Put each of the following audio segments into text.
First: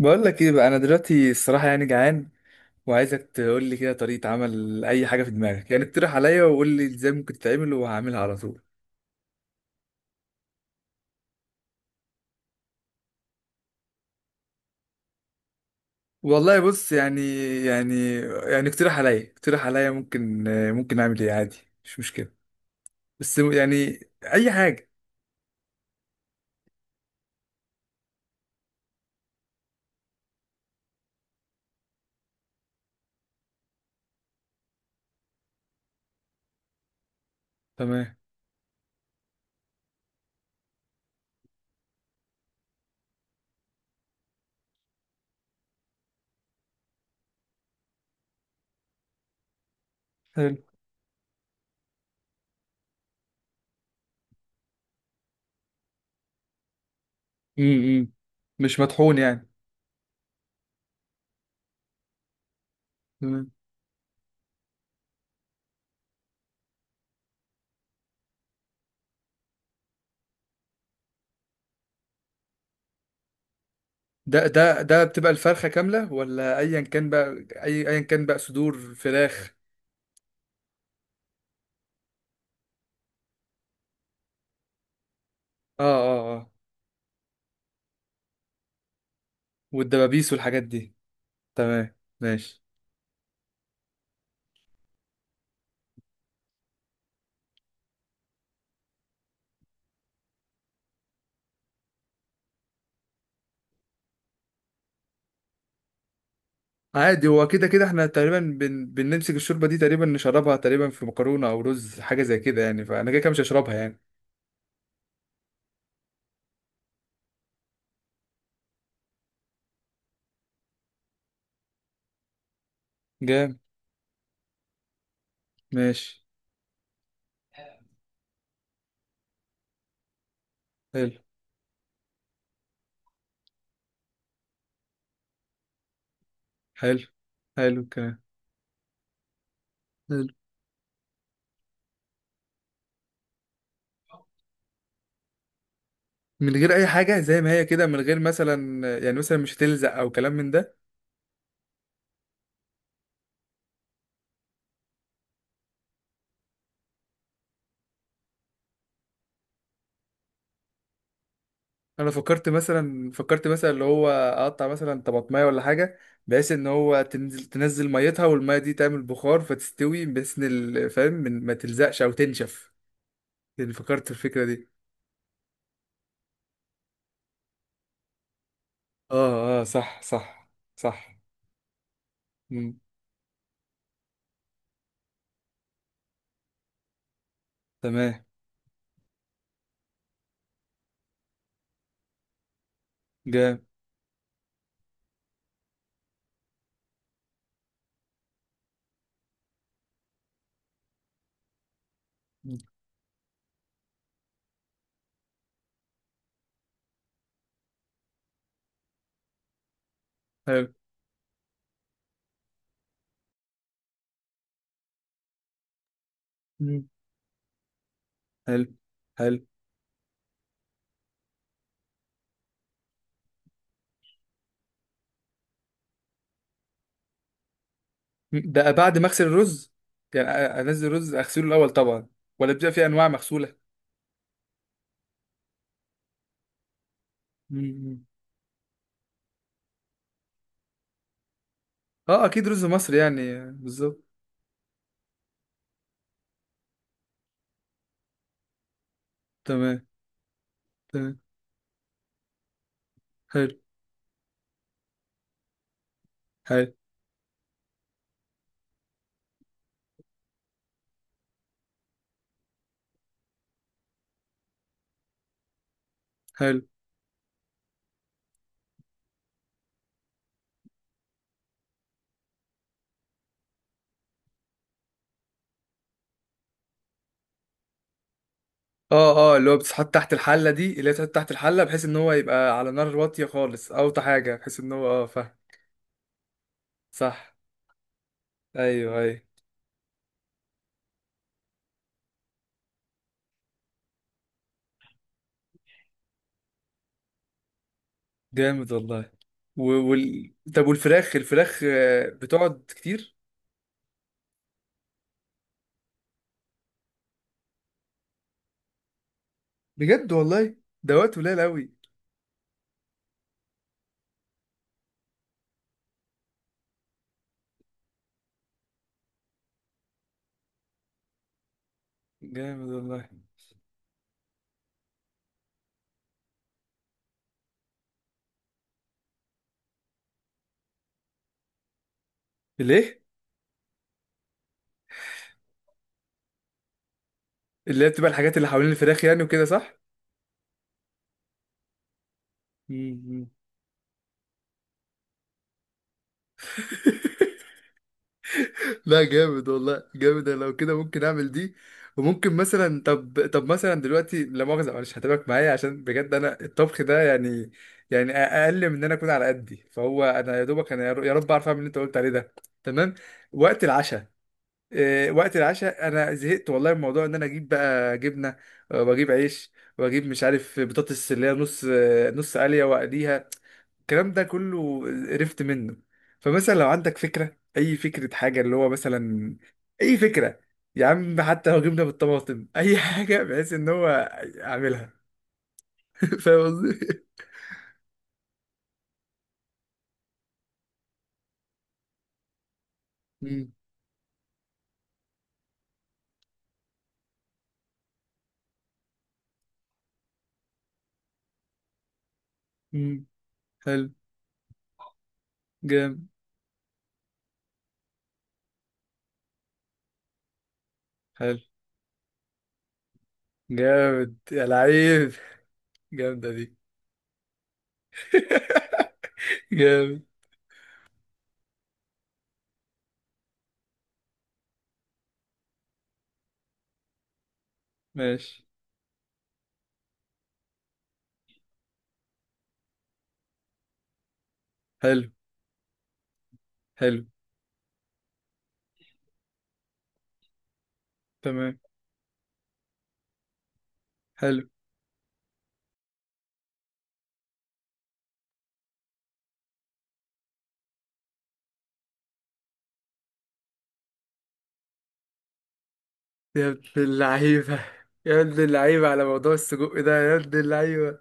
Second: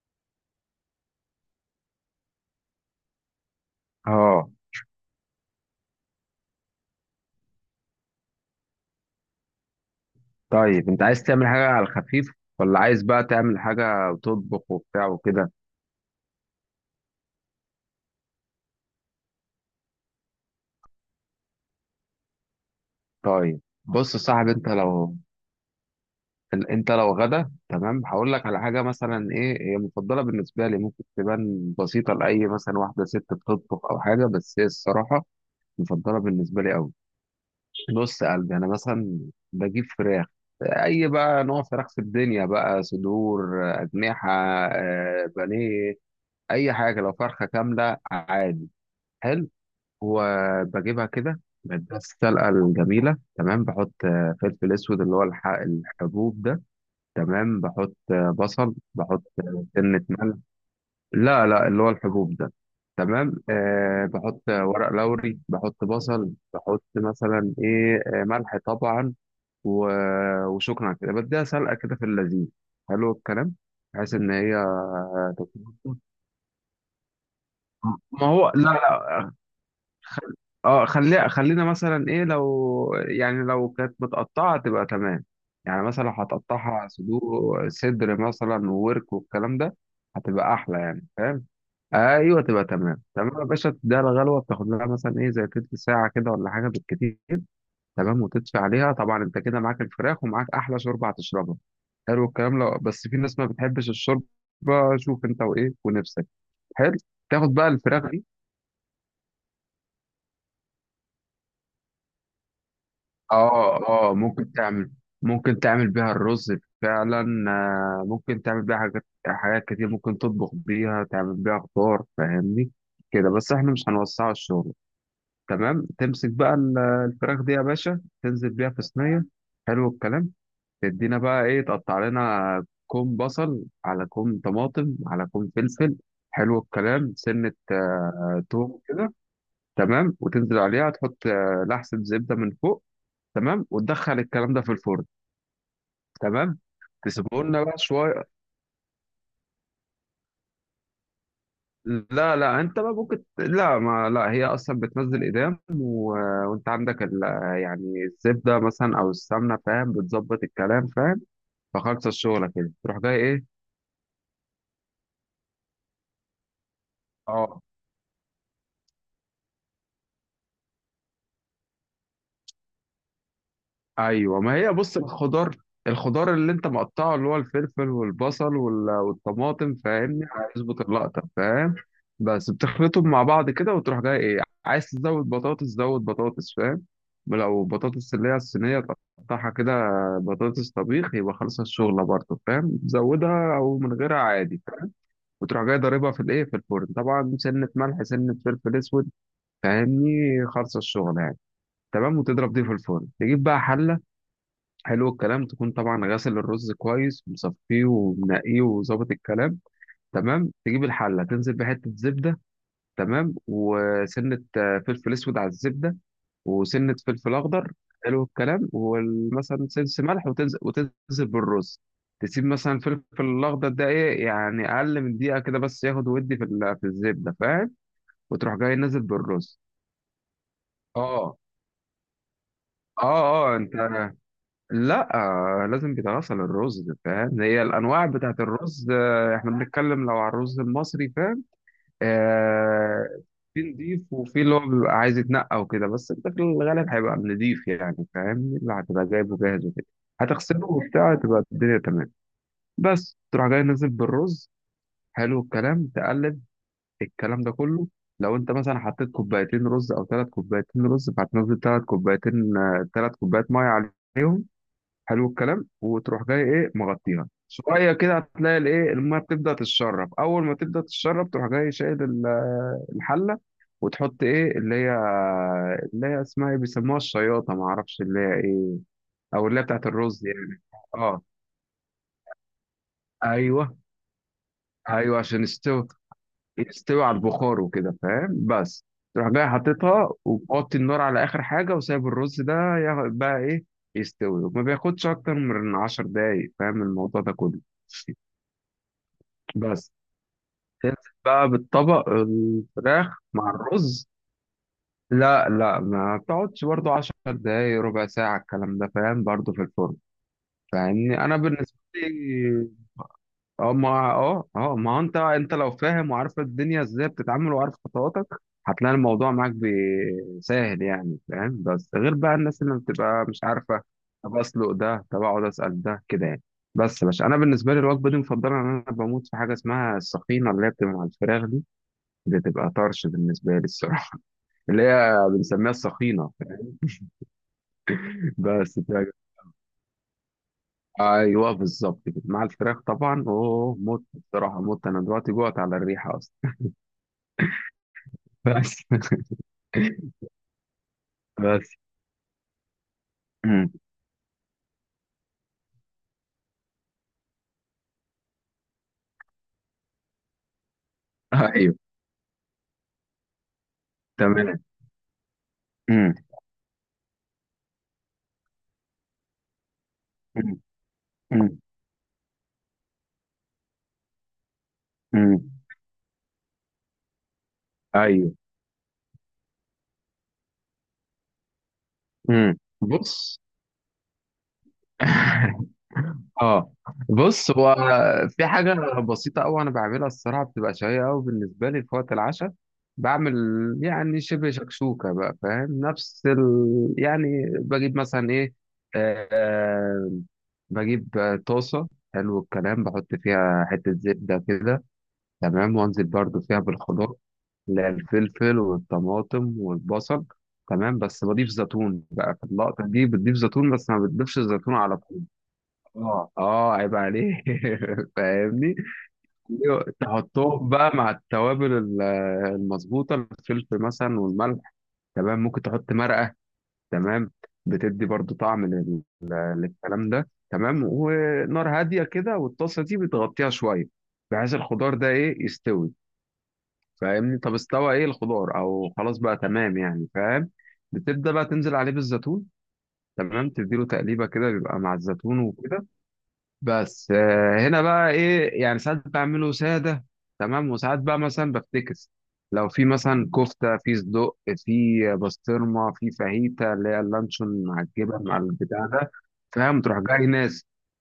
بقول لك ايه بقى؟ انا دلوقتي الصراحه يعني جعان، وعايزك تقول لي كده طريقه اه. عمل اي حاجه في دماغك. يعني اقترح عليا، وقول لي ازاي ممكن تتعمل، وهعملها على طول. طيب انت عايز تعمل حاجة على الخفيف، ولا عايز بقى تعمل حاجة وتطبخ وبتاع وكده؟ والله بص، يعني يعني اقترح عليا، ممكن اعمل ايه عادي. مش مشكله، بس طيب يعني بص يا صاحبي، اي انت حاجه. لو انت لو غدا تمام، هقول لك على حاجة مثلا. ايه هي؟ مفضلة بالنسبة لي. ممكن تبان بسيطة لأي مثلا واحدة ست بتطبخ أو حاجة، بس هي الصراحة مفضلة بالنسبة لي أوي. تمام. بص يا قلبي، أنا مثلا بجيب فراخ، أي بقى نوع فراخ في الدنيا، بقى صدور، أجنحة، بانيه، أي حاجة، لو فرخة كاملة عادي. حلو. حلو. وبجيبها كده من السلقة الجميلة، تمام. بحط فلفل أسود، اللي هو الحبوب ده، تمام. بحط امم بصل، مش مطحون بحط يعني؟ سنة ملح. لا لا، اللي هو الحبوب ده. تمام. تمام. أه بحط ورق لوري، بحط بصل، بحط مثلا إيه، ملح طبعا، وشكرا. على كده بديها سلقة كده في اللذيذ. حلو الكلام، بحيث إن ده هي ده ده بتبقى الفرخه تتوصل. كامله ولا ايا كان بقى؟ ايا كان ما بقى هو لا صدور لا، فراخ. خل... خلينا مثلا ايه، لو يعني لو كانت متقطعة تبقى تمام. اه يعني مثلا لو اه اه، هتقطعها صدور، صدر مثلا وورك والكلام ده، والدبابيس هتبقى والحاجات احلى دي. يعني، فاهم؟ تمام ايوه ماشي. تبقى تمام. تمام يا باشا، تديها الغلوه، بتاخد لها مثلا ايه، زي تلت ساعه كده ولا حاجه بالكتير. تمام، وتدفي عليها طبعا. انت كده معاك الفراخ، ومعاك احلى شوربه هتشربها. حلو الكلام. لو بس في ناس ما بتحبش الشوربه، شوف انت وايه ونفسك. حلو. عادي، هو تاخد كده بقى كده الفراخ. احنا تقريبا بنمسك الشوربه دي تقريبا، نشربها تقريبا في مكرونه او رز، حاجه زي كده يعني. فانا كده كده مش هشربها يعني. اه. اه ممكن تعمل، ممكن تعمل بيها الرز، فعلا. ممكن تعمل بيها حاجات، كتير، ممكن تطبخ بيها، تعمل بيها خضار، فاهمني؟ كده بس، جامد. احنا مش هنوسعه الشغل. تمام، ماشي. تمسك بقى الفراخ دي يا باشا، تنزل بيها في صينية. حلو الكلام، حلو. تدينا بقى ايه، تقطع لنا كوم بصل على كوم طماطم على كوم فلفل. حلو حلو. الكلام، سنة حلو الكلام. توم كده. تمام، حلو. وتنزل عليها، تحط لحسة زبدة من فوق. تمام، وتدخل الكلام ده في الفرن. من تمام، غير اي حاجه زي تسيبه ما لنا هي بقى كده، من غير شويه. مثلا يعني مثلا مش هتلزق او كلام من ده. لا لا، انت بقى ممكن، لا ما لا، هي اصلا بتنزل ايدام، و... وانت عندك ال... يعني الزبده مثلا او السمنه، فاهم؟ بتظبط الكلام، فاهم؟ فخلص انا فكرت الشغله كده، تروح مثلا، جاي ايه. اللي هو اقطع مثلا طماطمايه ولا حاجه، بحيث ان هو تنزل اه تنزل ميتها، والميه دي تعمل بخار فتستوي، بحيث ان فاهم ما تلزقش او تنشف. يعني فكرت في ايوه، الفكره ما دي. هي بص، الخضار، الخضار اللي انت مقطعه، اللي هو الفلفل والبصل اه اه، والطماطم، صح فاهمني؟ صح هيظبط صح. اللقطه، فاهم؟ بس مم. بتخلطهم مع بعض كده، وتروح جاي ايه، عايز تزود بطاطس زود بطاطس، فاهم؟ لو تمام. بطاطس اللي هي الصينيه، تقطعها كده، بطاطس طبيخ، يبقى خلص الشغله برضه، فاهم؟ تزودها جامد. او من غيرها عادي، فاهم؟ وتروح جاي ضاربها في الايه، في الفرن طبعا، سنه ملح سنه فلفل اسود، فاهمني؟ خلص الشغله يعني. تمام، وتضرب مم. دي في الفرن، تجيب بقى حله. حلو الكلام. تكون طبعا غاسل الرز كويس، مصفيه ومنقيه وظابط الكلام. تمام، حلو. تجيب الحله، تنزل بحته زبده، تمام، وسنه فلفل اسود على الزبده، مم. وسنه فلفل اخضر. حلو حلو. الكلام، حلو. ومثلا سنس ملح، وتنزل وتنزل بالرز. تسيب مثلا الفلفل الاخضر ده ايه، يعني اقل من دقيقه كده بس، ياخد ودي في في الزبده، فاهم؟ مم. وتروح ده جاي بعد نازل ما اغسل بالرز. الرز؟ يعني انزل الرز اه. اغسله الاول طبعا، ولا بيبقى في انواع اه مغسوله؟ اه انت، لا، لازم بدراسة للرز، فاهم؟ مم. هي مم. الأنواع بتاعت الرز، إحنا بنتكلم لو على الرز المصري، فاهم؟ اه اكيد رز مصري آه، يعني، في نضيف، بالظبط. وفي اللي هو بيبقى عايز يتنقى وكده، بس أنت في الغالب هيبقى نضيف يعني، فاهم؟ اللي هتبقى جايبه جاهز تمام. وكده، هتغسله وبتاع، تمام. تبقى الدنيا تمام. بس تروح حلو. جاي نازل بالرز. حلو الكلام، تقلب حلو. الكلام ده كله. لو انت مثلا حطيت كوبايتين رز او ثلاث كوبايتين رز، فهتنزل ثلاث كوبايتين، ثلاث كوبايات ميه عليهم. حلو الكلام، وتروح جاي حلو. ايه، مغطيها شويه كده، هتلاقي الايه الميه بتبدا تتشرب، اول ما تبدا تتشرب تروح جاي شايل الحله، وتحط ايه اللي هي، اللي هي اسمها ايه، بيسموها الشياطه، ما اعرفش اللي هي ايه، اه اه، او اللي هو اللي هي بتاعت بتتحط تحت الرز الحله يعني. دي، اللي هي بتتحط اه تحت الحله، بحيث ان هو يبقى على نار واطيه خالص، ايوه، اوطى حاجه، بحيث ان هو اه ايوه فاهم. عشان يستوي، يستوي على صح. البخار وكده، فاهم؟ بس ايوه ايوه. تروح جاي حاططها، وتحط النار على اخر حاجه، وسايب الرز ده بقى ايه يستوي، وما بياخدش اكتر من 10 دقايق، فاهم الموضوع ده كله. جامد والله. و... بس طب تنزل والفراخ، بقى بالطبق بتقعد كتير؟ الفراخ مع الرز. لا لا، ما بتقعدش برضو، عشر دقايق ربع ساعة الكلام ده، فاهم، برضو في الفرن. بجد والله. ده وقت فاهمني؟ أنا قليل قوي. بالنسبة لي، اه ما ما هو أنت، أنت لو فاهم وعارف الدنيا إزاي بتتعامل وعارف خطواتك، هتلاقي الموضوع معاك سهل يعني، فاهم؟ بس غير بقى الناس جامد اللي والله. بتبقى مش عارفة، طب أسلق ده، طب أقعد أسأل ده كده يعني. بس يا باشا، أنا بالنسبة لي الوجبة دي مفضلة، إن أنا بموت في حاجة اسمها السخينة، اللي هي بتبقى مع الفراخ دي، بتبقى ليه؟ طرش بالنسبة لي الصراحة، اللي هي بنسميها السخينة. اللي هي بتبقى الحاجات اللي حوالين بس الفراخ بتاع- يعني وكده صح. ايوه بالظبط كده، مع الفراخ طبعا، مم. اوه مت الصراحة، مت. انا دلوقتي جوعت على الريحة اصلا. بس. لا جامد والله، جامد. أنا لو كده ممكن اعمل دي. بس. وممكن مثلا، طب مم. مثلا دلوقتي، لا مؤاخذة معلش، هتابعك معايا عشان بجد انا الطبخ ده يعني، يعني اقل من ان انا اكون على قدي. فهو انا يا دوبك انا يا رب اعرف اعمل اللي ايوه انت قلت عليه ده. تمام. وقت العشاء. تمام. وقت العشاء انا مم. زهقت والله من موضوع ان انا اجيب بقى جبنه، واجيب عيش، واجيب مش مم. عارف بطاطس اللي هي مم. نص، نص قليه، واقليها. الكلام ده كله مم. قرفت منه. فمثلا لو عندك فكره، اي فكره، ايوه. حاجه اللي هو مثلا، اي فكره. يا عم حتى لو جبنه بالطماطم، مم. اي حاجه بص. بحيث ان هو اعملها. فاهم اه قصدي؟ بص هو، في حاجة بسيطة أوي أنا بعملها، الصراحة بتبقى شهية أوي بالنسبة لي في وقت العشاء. بعمل مم. يعني شبه شكشوكة بقى، فاهم؟ نفس ال... يعني بجيب مثلا إيه، آه، بجيب طاسة. حلو الكلام، مم. بحط فيها حلو. حتة زبدة كده، تمام، وأنزل جامد. برضو فيها بالخضار، اللي هي الفلفل والطماطم والبصل. تمام، بس حلو. بضيف زيتون بقى في اللقطة دي، بتضيف زيتون بس ما جامد بتضيفش يا الزيتون على لعيب. طول. جامده اه دي. اه عيب عليه. فاهمني؟ جامد. تحطهم بقى مع التوابل المظبوطه، الفلفل مثلا والملح، تمام. ممكن تحط مرقه، تمام، بتدي برضو ماشي. طعم للكلام ده، تمام. ونار هاديه كده، والطاسه دي بتغطيها شويه، بحيث الخضار حلو. ده ايه يستوي، حلو. فاهمني؟ طب استوى ايه الخضار او خلاص بقى تمام يعني، فاهم؟ بتبدا بقى تمام. تنزل عليه بالزيتون. تمام، تديله تقليبه حلو. كده، بيبقى مع الزيتون وكده. بس هنا بقى ايه، يعني ساعات بعمله ساده، تمام. وساعات بقى مثلا بفتكس، لو في مثلا كفته، في صدق، في بسطرمه، في يا ابن فاهيتا، اللي هي اللعيبة، اللانشون مع يا الجبن مع ابن البتاع اللعيبة على ده، موضوع السجق فاهم؟ ده، تروح يا جاي ابن ناس، اللعيبة.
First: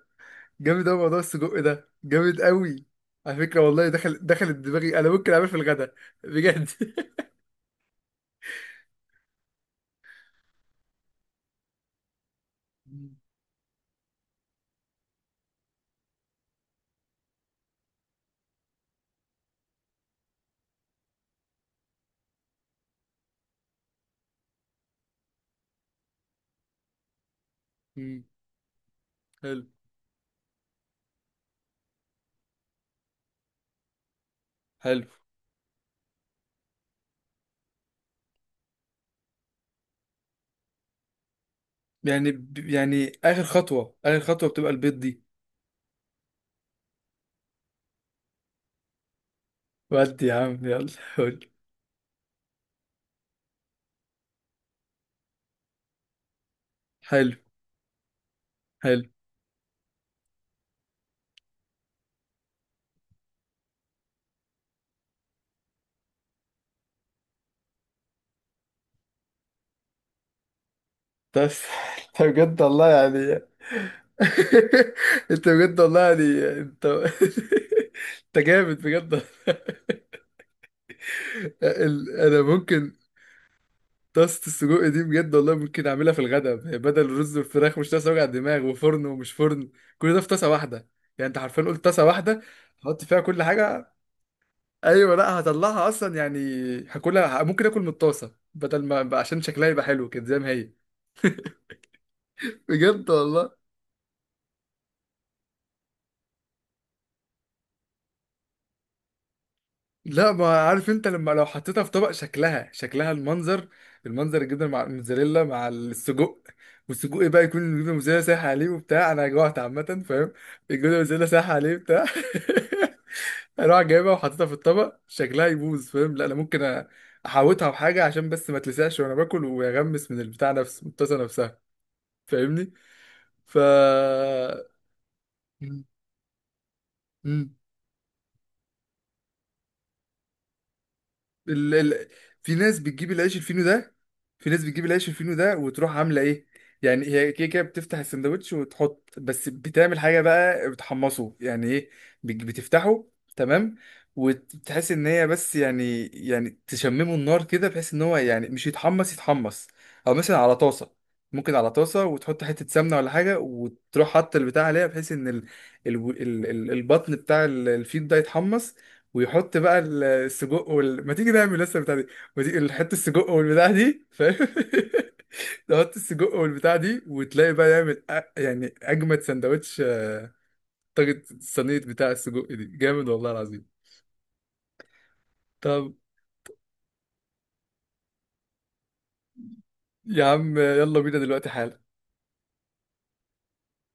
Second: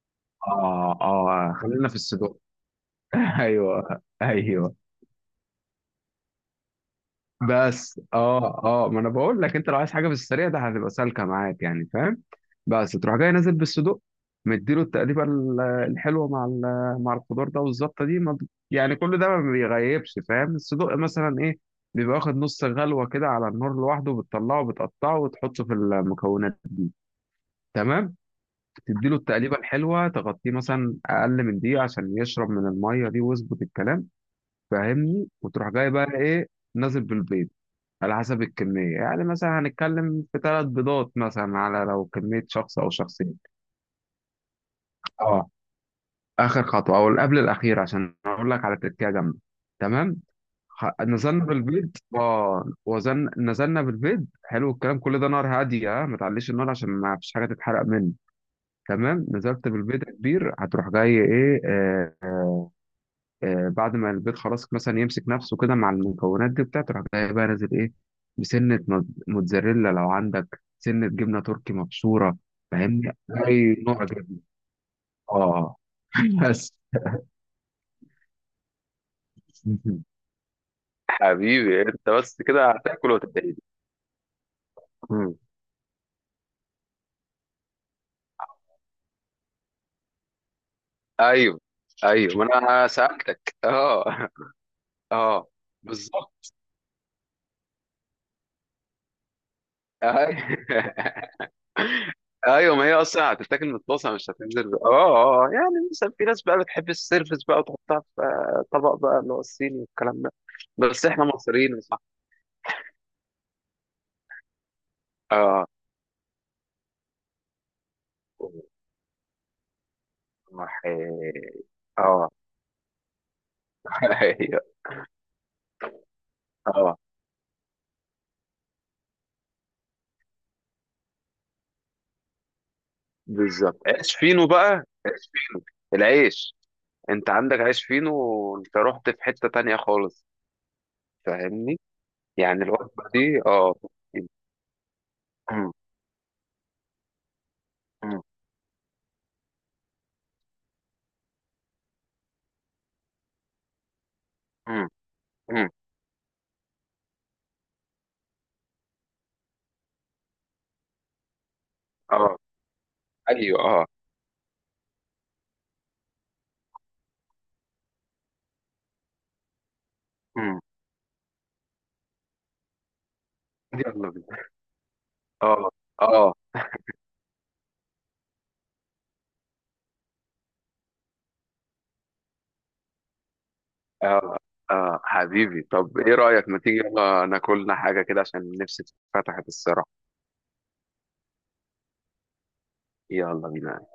جامد أوي اه موضوع اه السجق خلينا ده، في الصدق. جامد أوي. على فكرة والله ايوه دخلت ايوه. دماغي، أنا ممكن أعمل في الغدا بجد. بس ما انا بقول لك، انت لو عايز حاجه في السريع ده هتبقى سالكه معاك يعني، فاهم؟ بس مم. تروح جاي نازل بالصدوق، مديله التقليبه الحلوه مع مع الخضار ده، والزبطه دي ما ب- يعني كل ده ما بيغيبش، فاهم؟ الصدوق مثلا ايه، بيبقى واخد نص غلوه كده على النار لوحده، بتطلعه بتقطعه وتحطه في المكونات دي. تمام، مم. تديله التقليبه حلو. الحلوه، تغطيه مثلا اقل من دقيقه عشان يشرب من الميه دي ويظبط الكلام، حلو. فاهمني؟ وتروح جاي بقى ايه، نازل بالبيض، على حسب الكمية يعني، مثلا هنتكلم في ثلاث بيضات مثلا، على لو يعني كمية شخص أو يعني شخصين. آخر خطوة، بتبقى البيض دي. اه، آخر خطوة أو قبل الأخير، عشان أقول لك على تركية جامدة. تمام، ودي يا عم يلا. نزلنا قول. بالبيض، اه وزن نزلنا بالبيض. حلو الكلام، كل ده نار هادية، اه ما تعليش النار عشان ما فيش حلو. حاجة تتحرق منه. حلو. تمام، نزلت بالبيض يا كبير، هتروح جاي ايه، بعد ما البيض خلاص مثلا يمسك نفسه كده مع المكونات دي بتاعته، تروح جاي بقى نازل ايه، بسنة موتزاريلا، لو عندك سنة جبنة بس تركي انت مبشورة، بجد والله فاهمني؟ يعني أي نوع جبنة. انت اه. بجد والله يعني. بس انت انت جامد بجد. حبيبي، انت انا بس كده ممكن هتاكل وتدعي. طاسه السجق دي بجد مم. والله ممكن اعملها في الغداء بدل الرز والفراخ. مش طاسه وجع دماغ، وفرن ومش فرن، كل ده في طاسه واحده. يعني انت ايوه حرفيا قلت طاسه ايوه، واحده، ما انا حط فيها كل سالتك. حاجه. اه ايوه، لا اه هطلعها اصلا يعني. بالظبط. هاكلها. ممكن اكل من الطاسه بدل ما، عشان شكلها يبقى حلو كده أيوة. زي ما هي. ايوه، ما هي بجد اصلا والله. هتتاكل متطاسه، مش هتنزل. اه اه آه. يعني مثلا في ناس بقى بتحب السيرفس بقى، وتحطها في طبق بقى، اللي هو الصيني والكلام لا ده. ما عارف بس انت، احنا لما لو مصريين حطيتها في صح. طبق، شكلها، المنظر، الجبنه مع الموتزاريلا اه. مع السجق. والسجق بقى يكون الجبنه الموتزاريلا سايحه عليه وبتاع، انا جوعت عامه، فاهم؟ وح- الجبنه الموتزاريلا سايحه عليه بتاع. اه. اروح جايبها وحاططها في أيوة. الطبق شكلها يبوظ، فاهم؟ لا انا ممكن اه احوطها بحاجه عشان بس ما تلسعش وانا باكل، ويغمس من البتاع نفسه، من الطاسه نفسها، فاهمني؟ ف بالظبط، عيش فينو بقى، العيش. انت مم. عندك عيش فينو، وانت رحت في حتة تانية خالص، ال... فاهمني؟ ال... في يعني ناس الوجبة بتجيب العيش دي الفينو اه. ده، أمم، وتروح عامله ايه. يعني هي كده كده بتفتح أمم، السندوتش وتحط بس، بتعمل حاجه بقى، بتحمصه يعني ايه؟ بتفتحه، تمام، أمم، وتحس ان هي بس أمم. يعني، تشممه النار كده، بحيث ان هو يعني مش يتحمص يتحمص، او مثلا على طاسه. ممكن على طاسه، اه وتحط حته سمنه ولا حاجه، ايوه اه. وتروح حاطط البتاع عليها، بحيث ان البطن بتاع الفيل ده يتحمص. ويحط بقى أمم. السجق ما تيجي نعمل لسه البتاع دي ما تيجي نحط السجق والبتاع دي، يلا فاهم؟ بينا. اه تحط اه السجق والبتاع دي، وتلاقي بقى يعمل يعني اجمد سندوتش، طاجة الصينية بتاع السجق دي جامد والله العظيم. اه اه حبيبي، طب طب ايه رأيك ما تيجي يلا ناكلنا حاجة كده، عشان نفسي اتفتحت الصراحة. يا عم يلا بينا دلوقتي حالا. يلا بينا.